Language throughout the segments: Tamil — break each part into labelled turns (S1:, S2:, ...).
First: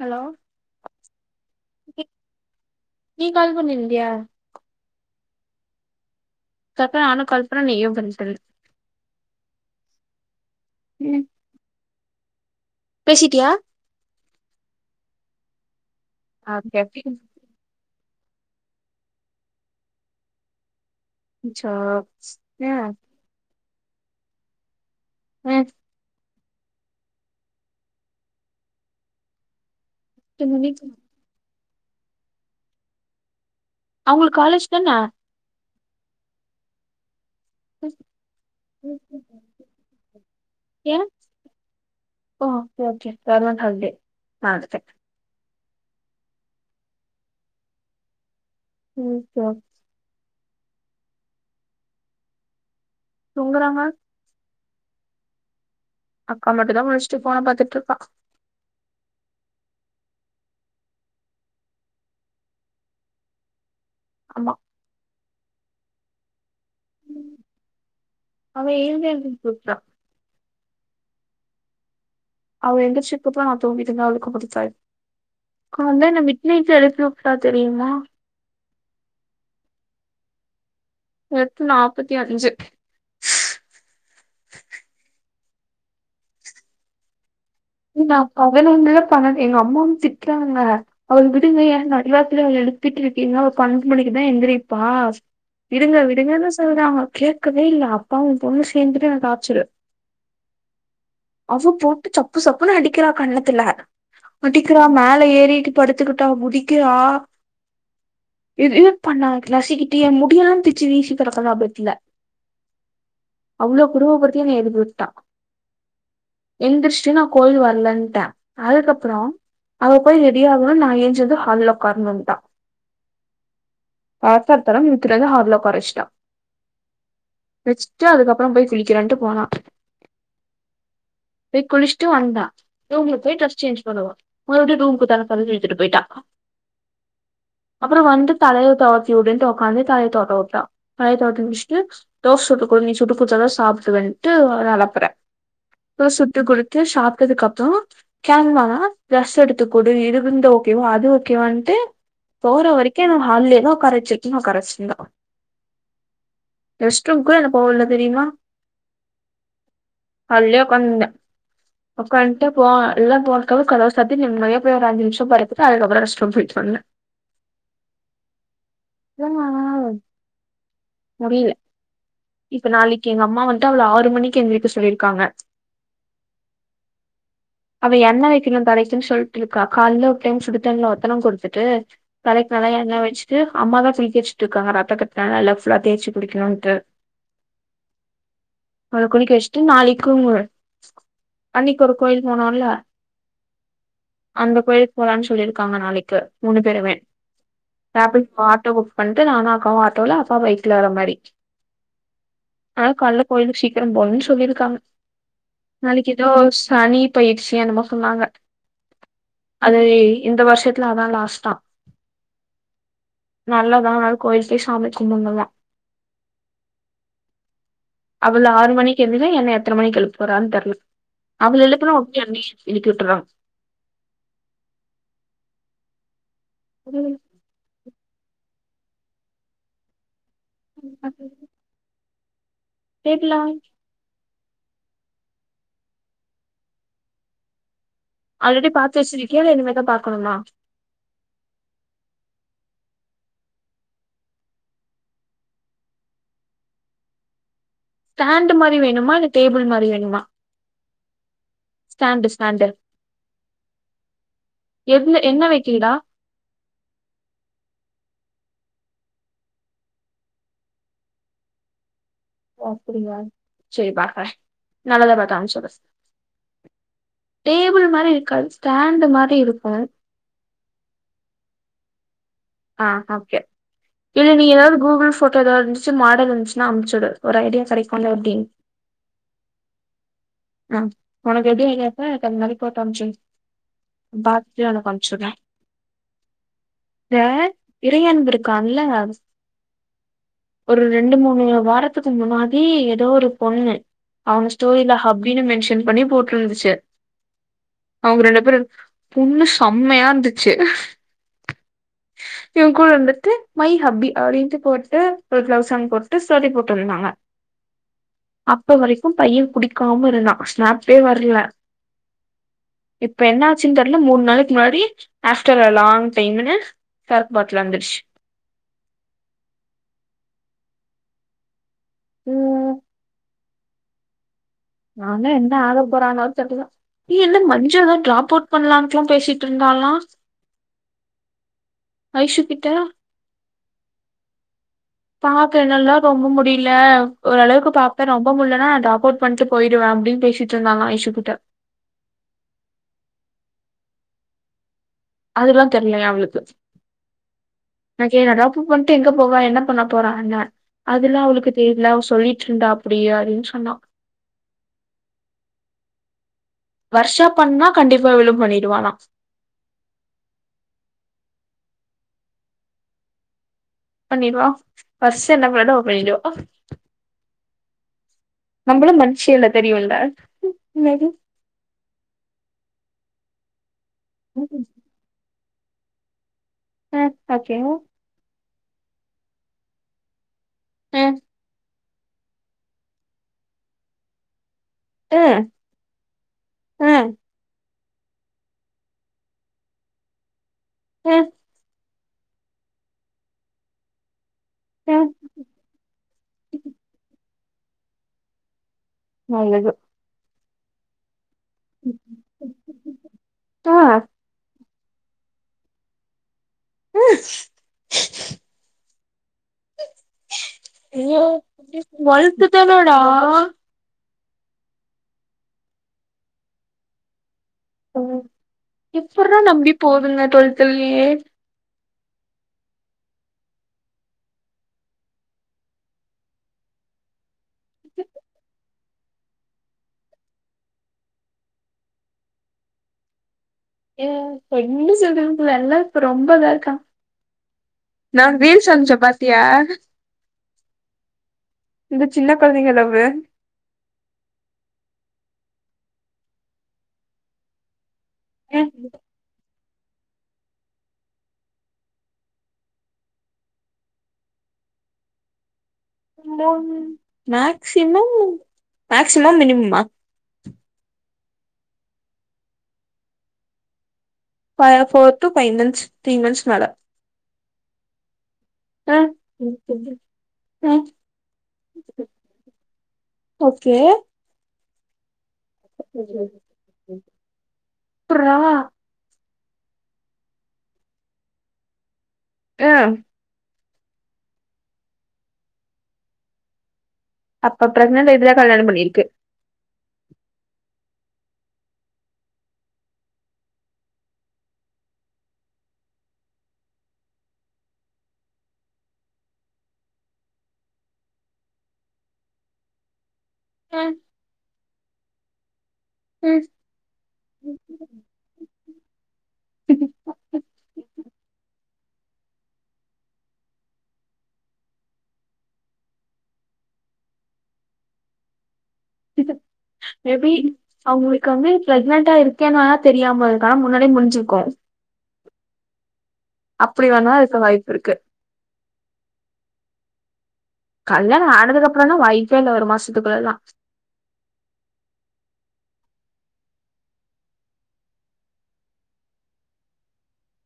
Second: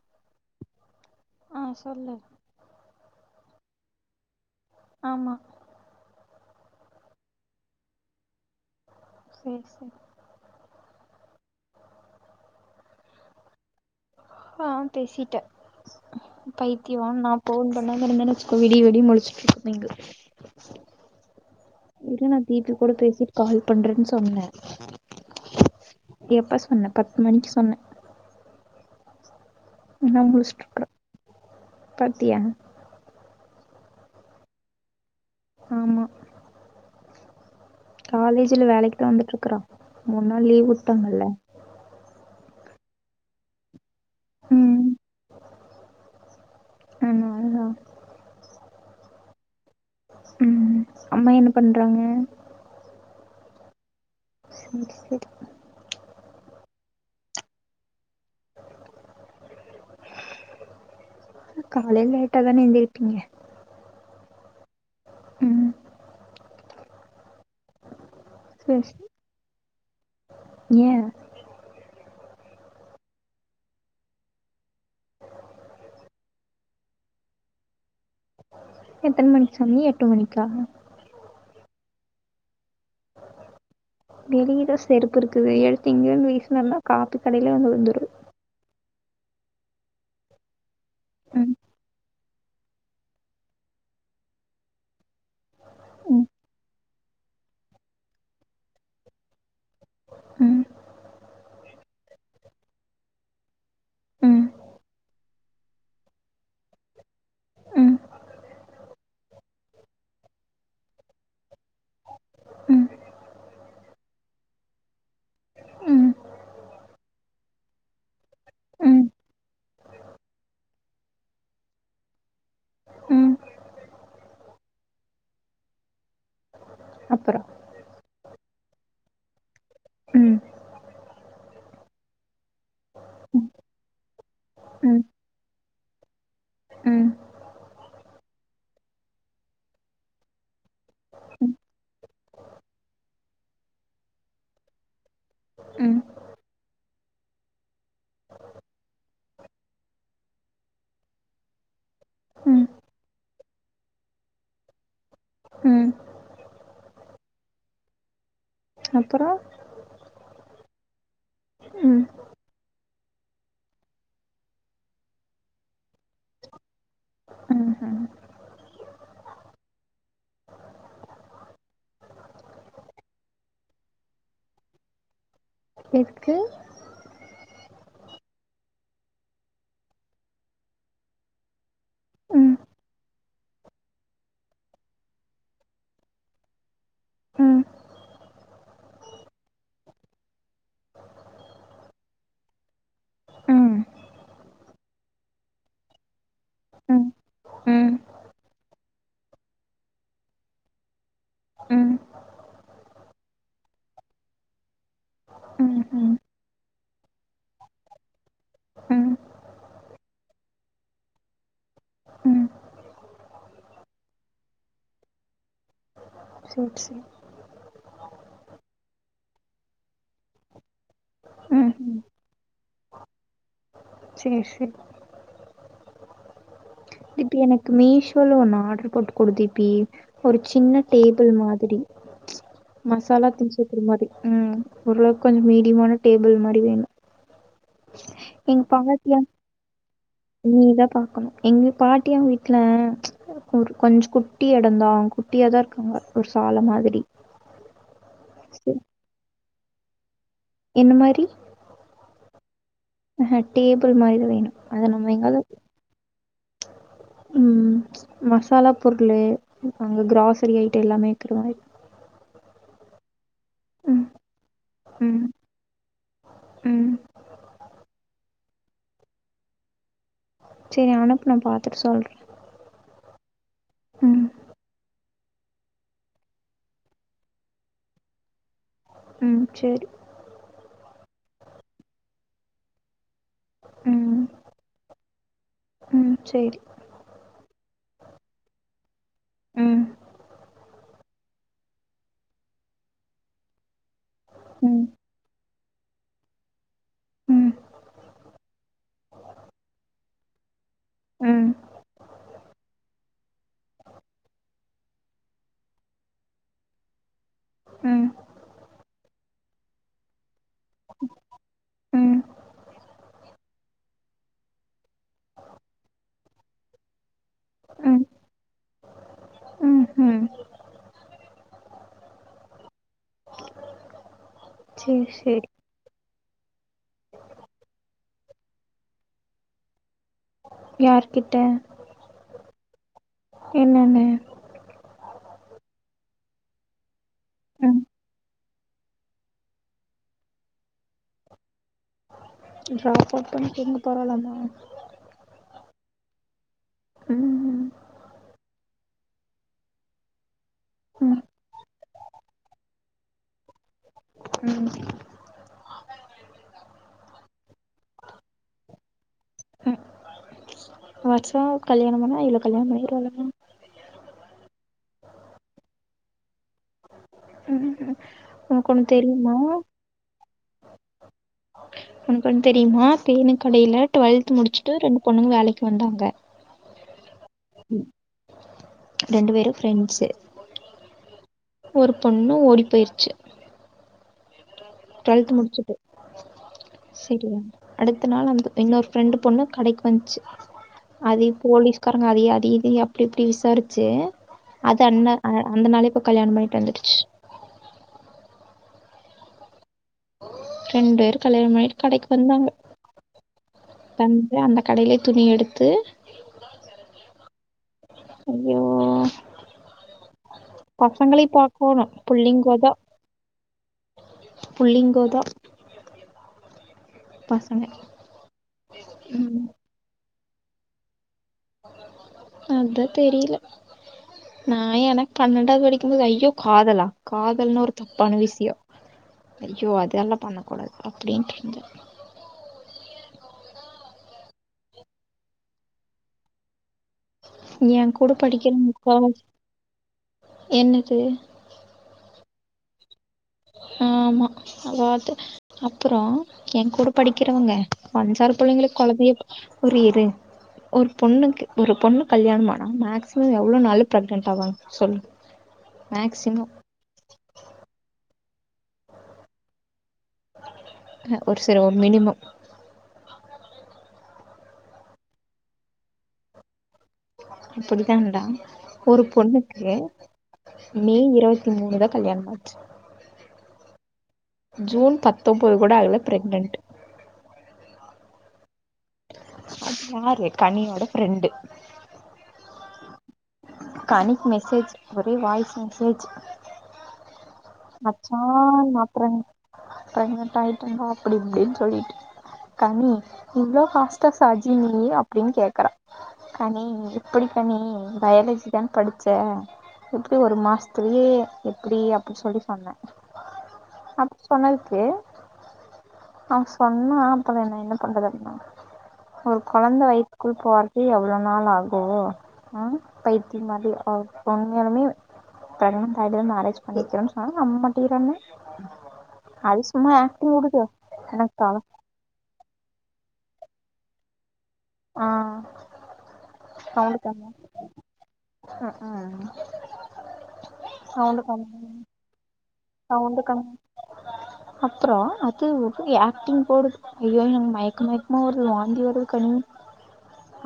S1: ஹலோ
S2: ஆ
S1: நீ
S2: சொல்லு
S1: நீ கால் பண்ணிருந்தியா
S2: ஆமா
S1: சக்க நானு கால்பன்னா நீயே பதில் சொல்லு
S2: சேர் சே
S1: ம் பேசிட்டியா
S2: ஆ பேசிட்ட
S1: ஓகே அச்சோ
S2: பைத்தியவாண்டாம் ஃபோன் பண்ணாம இருந்தனு வச்சுக்கோ விடிய விடிய முழிச்சுட்டு இருக்க இங்கு இரு நா
S1: ஆ
S2: தீபிக் கூட பேசிட்டு கால் பண்றன் சொன்ன
S1: ம்
S2: எப்ப சொன்ன பத்து மணிக்கு சொன்ன இன்ன
S1: சரி, நீ-
S2: முழிச்சிட்ருக்குற சாப்டியா
S1: அவுங்களுக்கு காலேஜ் தான
S2: ஆமா காலேஜ்ல வேலைக்குதா வந்துட்டு இருக்குறா மூணு நாள் லீவ்
S1: ஏ
S2: உட்டாங்கல்ல
S1: ஓ ஓகே ஓகே சம்மர் ஹாலிடே மறந்துட்ட
S2: [unintelligible]
S1: ம் ச
S2: ம் அம்மா என்ன பண்றாங்க
S1: தூங்கறாங்க
S2: சேரி சேரி
S1: அக்கா மட்டு தா முழிச்சுட்டு ஃபோன பாத்துட்டு இருக்கா
S2: காலைல லேட்டா தான எந்திருப்பீங்க
S1: ஆமா
S2: ம்
S1: அவ
S2: சேரி சேரி
S1: எழுந்து [unintelligible]
S2: ஏ
S1: அவ எந்திச்சக்கப்றோ நா தூங்கிட்டு இருந்தா அவளுக்கு புடிக்காது கால்ல என்ன மிட் நைட்ல எழுப்பிவுட்டா தெரியுமா
S2: எத்தன மணிக்கு சொன்னே எட்டு மணிக்கா
S1: எட்டு நாப்பத்தி அஞ்சு
S2: வெளியேதா செருப்பு இருக்கு எடுத்து இங்க இருந்து வீசனனா காத்து கடையிலே வந்து விழுந்துடு
S1: நா பதனொன்ற பன்னென்டு எங்க அம்மாவு திட்றாங்க அவள
S2: ம்
S1: விடுங்க ஏ நடுராத்திரில அவ எடு ட்டு இருக்கீங்கன்னா அவ பன்னெண்டு மணிக்கு தா எந்திரிப்பா விடுங்க
S2: ம்
S1: விடுங்கன்னு சொல்றாங்க கேட்கவே இல்லை அப்பாவும் பொண்ணு சேந்துட்டு என்ன டார்ச்சரு
S2: ம்
S1: அவ போட்டு சப்பு சப்புன்னு அடிக்கிற கண்ணத்துல
S2: ம்
S1: அடிக்குறா மேல ஏறிட்டு படுத்துக்கிட்டா முடிக்கிறா இது இது பண்ணாங்கல நசீக்கிட்டு எ முடியலா பிச்சு வீசீ கெடக்கறா பெட்ல
S2: ம்
S1: அவ்ளோ கொடும படுத்தி என்ன எழுப்பிவிட்டா
S2: ம்
S1: எந்திரிச்ச்டு நா கோயில் வரலன்ட்ட
S2: ம் ம்
S1: அதுக்கப்புறோ அவ போய் ரெடி ஆகணு நா ஏஞ்சி வந்து ஹால்ல உக்கரணுட்டா
S2: ம்
S1: தரத்தரத்தரனு இழுத்துட்டு வந்து ஹால்ல உக்கார வச்சுட்டா
S2: அப்றோ
S1: வெச்சுட்டு அதுக்கப்புறோ போய் குளிக்கிறன்ட்டு போனா
S2: ம்
S1: போய் குளிச் சுட்டு வந்தா ரூம்ல போய்
S2: ம்
S1: டிரஸ் சேஞ்சு பண்ணுவா மறுபடியு
S2: ம்
S1: ரூம்க்கு தரத்தரனு இழுத்துட்டு போயிட்டா
S2: ம்
S1: [inaudible] அப்புறோ வந்து தலைய தோவத்தி உடுட்டு உக்காந்து தலைய தோட்ட உட்டா தலைய தோட்டி
S2: ம்
S1: முடிச்சிட்டு தோச சுட்டு குடு நீ சுட்டு குடுத்த தா சாப்ட்டு வன்ட்டு ஒரு அளப்பற
S2: ம்
S1: போய் சுட்டு குடுத் த்து சாப்ட்டதுக்கு அப்புறோ கெளம்பனா ட்ரெஸ் எடுத்துக்குடு இருதுந்த ஓகேவா அது ஓகேவான்ட்டு போற
S2: ம்
S1: வரைக்கு என்ன ஹால்லேதா உக்கார வச்சிருக்கீ உக்கார வச்சிருந்தா
S2: ம்
S1: ரெஸ்ட் ரூம்கு என்ன போ உடல தெரியுமா
S2: அப்புறம்
S1: ஹால்லயே உகாகாந்துருந்த
S2: ம்
S1: உக்காந் ட்டு போ எல்லா போனதுகப் கதவ சாத்திடு நிம்மதியா போய் ஒரு அஞ்சு நிம்ஷோ படுத்துட்டு அதுக்கப்றோ ரெஷ்ட் ரூம் போயிட்டு வந்த
S2: ம்ஹும்
S1: [unintelligible] முடில இப்ப நாளைக்கு எங்க அம்மா வந்துட்டு அவள ஆறு மணிக்கு எழுந்திரிக்க சொல்லியிருக்காங்க
S2: எதுக்கு
S1: [inaudible] அவ எண்ணெ வக்கணுன் தலைக்கு சொல்ட்டு இருக்கா கால்ல ஒரு டைம் சுடு தண்ணில ஒத்தன குடுத்துட்டு தலைக்கு
S2: ம்
S1: நல்லா எண்ணெய வச்சிட்டு அம்மா தான் குளிக்கவச்சுட்டு இருக்கங்க ரத்தக்கட்னால எல்லா ஃபுல்லா தேச்சி குளிக்கணுன்ட்டு
S2: ம்
S1: அது குளிக்க வச்சுட்டு நாளைக்கு அன்னைக்கு ஒரு கோவில் போனோல
S2: ம்
S1: அந்த கோயிலுக்கு போலான் சொல்லிருக்காங்க நாளைக்கு மூணு பேருமே
S2: ம் ம்
S1: அவளுக்கு ஆட்டோ புக் பண்ட்டு நானு அக்காவு ஆட்டோல அப்பா பைக்ல வர மாரி
S2: ம்
S1: அதா காலைல கோயிலுக்கு சீக்கிர போணுன் சொல்லிருக்காங்க
S2: ம்
S1: நாளைக்கு
S2: ம்
S1: ஏதோ சனி பயிற்சி என்னமோ சொன்னாங்க
S2: ம்
S1: அது இந்த வருஷத்துல அதா லாஸ்ட்டா
S2: ம்
S1: நல்லதா அது கோயிலுக்கு போய் சாமி கும்பிட்னுமா
S2: செ ர் செ ரி
S1: அவள ஆறு மணிக்கு எந்திரி என்ன எத்த மணிக்கு எழுப்ப போறான் தெர்ல அவள
S2: ம்
S1: எழுப்புனா
S2: ம்
S1: ஓகேயாமே எழுப்பி விட்டுர்றா
S2: செர் செர்
S1: ம்
S2: எனக்கு மீஷோல ஒன்னு ஆர்டர் போட்டு குடு தீபி ஒரு சின்ன டேபிள் மாதிரி மசாலா
S1: டேபிளா
S2: திங்ஸ் வைக்கிற மாதிரி ம் ஓரளவுக்கு கொஞ்சோ மீடியமான டேபிள் மாதிரி வேணு எங்க
S1: ஆல்ரெடி பாத்து
S2: பாட்டியா
S1: வச்சிருக்கியா இல்ல இனிமேதா பாக்கணுமா
S2: நீதா பாக்கணு எங்க பாட்டியா வீட்ல ஒரு கொஞ்சோ குட்டி எடந்தா அவங்க குட்டியாதா இருக்காங்க ஒரு சால மாதிரி
S1: ஸ்டாண்ட் மாரி
S2: செரி
S1: வேணுமா இல்ல டேபிள் மாரி வேணுமா
S2: என்ன மாரி
S1: ஸ்டாண்ட்டு ஸ்டாண்ட்டு
S2: ஆஹ டேபிள் மாரிதா வேணு அத நம்ம எங்காது
S1: கீ டா
S2: ம் மசாலா பொருளு அங்க கிராசரி ஐட்ட எல்லாமே வக்குற மாரி
S1: அப்டியா செரி
S2: ம்
S1: பாக்குற நல்லதா
S2: ம்
S1: பாத்து அனுப்புச்சி விட்ர
S2: ம்
S1: டேபிள் மாரி இருக்காது ஸ்டாண்டு் மாரி இருக்கு
S2: செரி அனுப்பு நா பாத்துட்டு சொல்ற
S1: ஆ ஓகே இல்ல நீ எதாவது கூூகுள் ஃபோட்டோ எதாவது ச்சு மாடல் இருந்ச்சுனா அனுப்ச்சுடு ஒரு ஐடியா கெடைக்குல எப்டின்
S2: ம் செரி
S1: ஆ உனக்கு எப்டி ஐடியா இருக்கோ எனக்கு அது மாரி ஃபோட்டோ அனுப்ச்சுவிடு
S2: ம்
S1: பாத்துட்டு உனக்கு அனுப்ச்சுவிடுற
S2: ம் செரி
S1: ந்த இறையன்பு இருக்கான்ல
S2: ம்
S1: ஒரு ரெண்டு மூணு வாரத்துக்கு முன்னாடி எதோ ஒரு பொண்ணு அவ
S2: ம்
S1: ஸ்டோரில ஹப் அப்டின் மென்ஷன் பண்ணி போட்ருந்துச்சு
S2: ம்
S1: அவங்க ரெண்டு பேரு பொண்ணு செம்மையா இருந்துச்சு
S2: ம்
S1: இவ கூட வந்துட்டு மை ஹப்பி அப்டின்ட்டு போட்டு ஒரு பிலவ் சாங் போட்டு ஸ்டோரி போட்ருந்தாங்க
S2: ம்
S1: அப்ப வரைக்கும் பைய புடிக்காம இருநா மேப்பே வர்ல
S2: ம்
S1: இப்ப என்னாச்சுன் தெர் நல்ல மூண் நாளைக்கி முன்னாடி ஆஃப்டர்ரெ லாங் டைமுன்னு சரக் பாட்ல் வந்துர்ச்
S2: ம் ம் ஹும்
S1: அ
S2: சேரி
S1: நானா
S2: சேரி
S1: என்ன ஆக போறான்னோ தெர்ல ஏ என்ன மஞ்சள்ளா ட்ராப் அவுட் பண்லான்க்லா பேசிட்ருந்தாலா
S2: யார்கிட்ட
S1: ஐஷு கிட்ட
S2: என்னன்னு
S1: பாக்ற நல்லா ரொம்ப முடில ஓர் அளவுக்கு
S2: ம்
S1: பாப்பே ரொம்ப முட்லன்னா நா ட்ராக் அவுட் பண்ட்டு போய்டுவ அப்டின் பேசிட்ருந்தாலா ஐஷு கிட்ட
S2: ட்ராப் அவுட் பன் இருங்க பரவால்ல அதா
S1: அதுல்லா தெர்லையா அவளுக்கு
S2: ம் ம்
S1: நா கேடா ட்ராப் உ பண்ட்டு எங்க போவ என்ன பண்ண போறா ன அதெல்லா
S2: ம்
S1: அவளுக்கு தெரில அவ் சொல்லிட்ருந்தாப் டியாடின் சொன்னா
S2: ம்
S1: வர்ஷா பண்ணா கண்டிப்பா விளு பண்ணிடுவளா
S2: ம் வர்ஷாவ் கல்யாணம் பண்ணா இவளு கல்யாண பண்ணிக்கிராளாமா
S1: பண்ணிட்வா வர்சு என்ன பன்டோ [unintelligible]
S2: ம் ம் உனக்கு ஒன்னு
S1: நம்பளு
S2: தெரியுமா
S1: மன்ஷியல்ல தெரியுல்ல
S2: உனக் ஒண் தெரியுமா பேனு கடையால டுவெல்த் முடிச்சுட்டு ரெண்டு பொண்ணுங்க வேலைக் வந்தாங்க
S1: ஆ ஆகேவ்
S2: ரெண்டு வேரு ஃப்ரெண்ஸே
S1: அ
S2: ஒரு பொண்ணு ஓடி போய்ர்ச்சு
S1: அ
S2: ட்வெல்த் முடிச்சுட்டு
S1: அ
S2: செரியா அடுத்த நாள் அந்த இன்னொரு ஃப்ரெண்டு பொண்ணு கடைக்கு வந்ச்சு
S1: அ
S2: அதே போலீஸ்காரங்க அதையே அதி இதி அப்டி இப்டி விசாரிச்சே அது அண்ண அ அந்த நாளே இப்ப கல்யாணம் பண்ணிட்டு வந்துடுச்
S1: நல்லது
S2: ரெண்ட் வேர் கல்யாண பண்ணிட் கடைக்கு வந்தாங்க
S1: ஆ
S2: தன் ஏ அந்த கடைய்லே துணி எடுத்து
S1: ஹ [unintelligible]
S2: ஐய்யோ பசங்களைய் பாக்கோணு புள்ளிங்கோதா
S1: லா
S2: புள்ளிங்கோதா பசங்க
S1: எப்பர்ரா
S2: ம்,
S1: நம்பி போதுங்க ட்வல்துல்யே
S2: அத்தா தெரில நா எனக் பன்னெண்டாவ் படிக்கும்போது ஐய்யோ காதலா காதல்னா ஒரு தப்பான விஸ்யோ ஐயோ அதெல்லா பண்ணக்க கூடாது அப்டின்ட்ருந்தே
S1: ஏ ஒன்னு சொல்றதுக்கில்ல எல்லா ப்ப ரொம்ப வேர்க்கா
S2: என் கூட
S1: நா
S2: படிக்கிற
S1: ரீல்ஸ் அம்ச்சே
S2: முக்காவாசி
S1: பாத்தியா
S2: என்னது
S1: இது சின்ன கொழந்தைங்க லவ்வு
S2: ஆமா அதாது அப்புறோ என் கூட படிக்கிறவங்க வஞ்சாறு பிள்ளைங்களுக் கொழந்தையேப் புரியிரு ஒர் பொண்ணுக்கு ஒரு பொண்ணு கல்யாண்மானா மேக்ஸிமு எவ்ளோ நாள் ப்ரெக்னெட் ஆவாங் சொல்லு மேக்சிமம்
S1: மேக்சிமம் மேக்சிம்மம் மினிமம்மா
S2: அ ஒரு சரி ஒரு minimum
S1: fourth five months three months மேல
S2: அப்டிதான்டா
S1: அ
S2: ஒரு பொண்ணுக்கு
S1: அ
S2: மே இருவத்தி மூணு தா கல்யாணமாச்சு
S1: ஓகே
S2: ஜூன் பத்
S1: எப்புட்ரா
S2: அது யாரு கனியோட ஃப்ரெண்டு
S1: அ
S2: கனிக்கு மெசேஜ் ஒரே வாய்ஸ் மெசேஜ்
S1: அப்ப பிரெக்னன்ட்
S2: மச்சா
S1: இதுல கல்யாணம்
S2: நா
S1: பண்ணிருக்கு
S2: ப்ரெக்னன்ட் ஆயிட்டேன்டா அப்டி இப்டின்னு சொல்லிட்டு கனி இவ்ளோ பாஸ்டா சாஜி நீ அப்டின்னு கேக்குற கனி எப்டி கனி பயாலஜி தான படிச்ச எப்டி ஒரு மாசத்துலயே எப்டி அப்டி சொல்லி சொல் ஆமா
S1: ம்,
S2: அப்ப சொன்னதுக்கு நா
S1: ம்.
S2: சொன்னா அப்றோ நா என்ன பண்றதுண்ணா ஒரு கொழந்த வயித்துக்குள்ள போறது எவ்வளோ நாள் ஆகு ஓ அ பைத்தியோமாரி உண்மையாலுமே ப்ரெக்னெட் ஆய்டுவ மேரேஜ் பண்ணக்கின்னு சொன்னா நம்பமாடேங்குற என்ன
S1: மேபி அவுங்களுக்கு
S2: எனக்கு
S1: வந்து
S2: தல
S1: ப்ரெக்னன்டா இருக்க கேனா தெரியாம இருக்கு ஆனா முன்னாடியே முடிஞ்சுருக்கு
S2: அ சவுண்டு
S1: வேணா
S2: கம்மியா
S1: இருக்க வாய்ப்பு இருக்கு
S2: அ
S1: கல்யணோ ஆனதுக்கு அப்றோனா வாய்ப்பே இல்ல ஒருமாசத்
S2: சவுண்டு கம்
S1: [inaudible]
S2: அப்றோ அது ஒரு ஆக்டிங் போடுது ஐயோ எனக்கு மயக்க மயக்கமா வருது வாந்தி வருது கனி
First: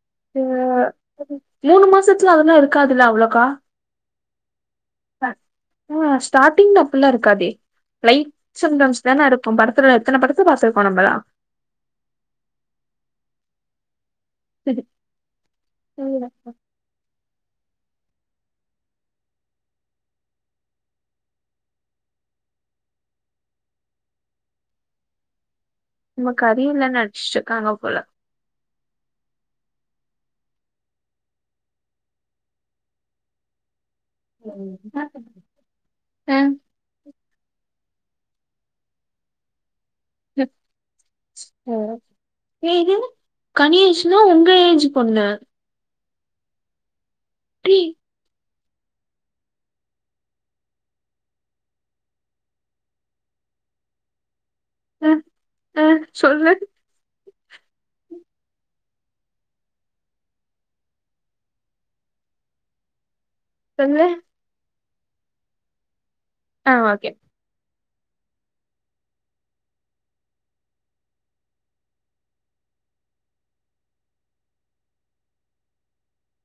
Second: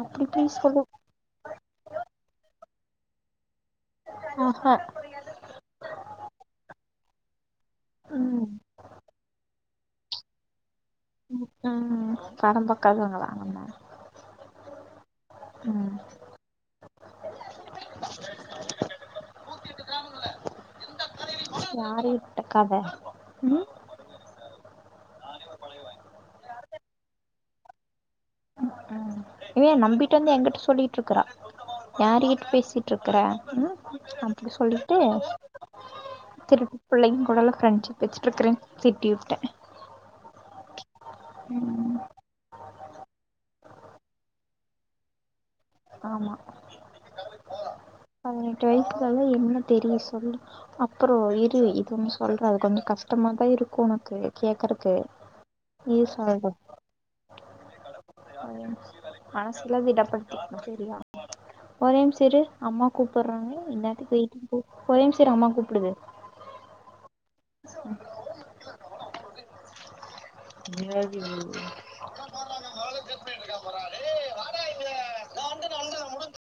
S2: அப்டி
S1: அ
S2: இப்டி சொல்லு
S1: மூணு மாசச்சத்துல அதெல்லா இருக்காதுல்ல அவ்ளோக்கா
S2: ஆ ஹ
S1: அ ஸ்டாடிங்ல்ல அப்படியெல்லா இருக்காதே லைட்
S2: ம்
S1: சிம்டம்ஸ் தான இருக்கு படத்துல எத்தன படத்துல பாத்திருக்கோ நம்மள
S2: ம் படோ பாக்காதவங்ளா நம்ம ம்
S1: [unintelligible]
S2: யாரு விட்டக்கத ம்
S1: நமக்கு அறிவு இல்லன்னு நெனச்சிட்டு இருக்காங்க போல
S2: இவ நம்பிட்டு வந்து எங்கிட்ட சொல்லிட்டு இருக்குறா யார்கிட்ட பேசிட்டு இருக்ற ம் அப்டி சொல்லிட்டு
S1: ஆ ம்.
S2: திரு புள்ளைங்க கூடல்லா ஃப்ரெண்டஷிப் வச்சட்டுருக்குறே திட்டி வுட்டே
S1: ம்
S2: ம்
S1: ஏய் இரு கனி ஏஜ்ன்ன உங்க ஏஜ் பொண்ணு
S2: ஆமா
S1: தீ
S2: பதினெட்டு வயசுக்கல்லா என்ன தெரியு சொல்லு அப்புறோ இரு இது ஒன்னு சொல்ற அது கொஞ்சோ கஷ்டமா தா இருக்கு ஒனக்கு கேக்குறதுக்கு
S1: ஆ ஆ
S2: ஓ நீ
S1: சொல்லு
S2: [unintelligible] அதான் சொல் மனசுல விடப்பட்டத்து தெரியாம ஒரே நிமிசோ இரு அம்மா கூப்பர்றாங்க
S1: சொல்லு
S2: என்னாதுக்கு வெயிட் ஒரே நிமிசே இரு அம்மா கூப்புடுது
S1: ஆ ஓகே
S2: நீவாது இது [unintelligible]
S1: [inaudible]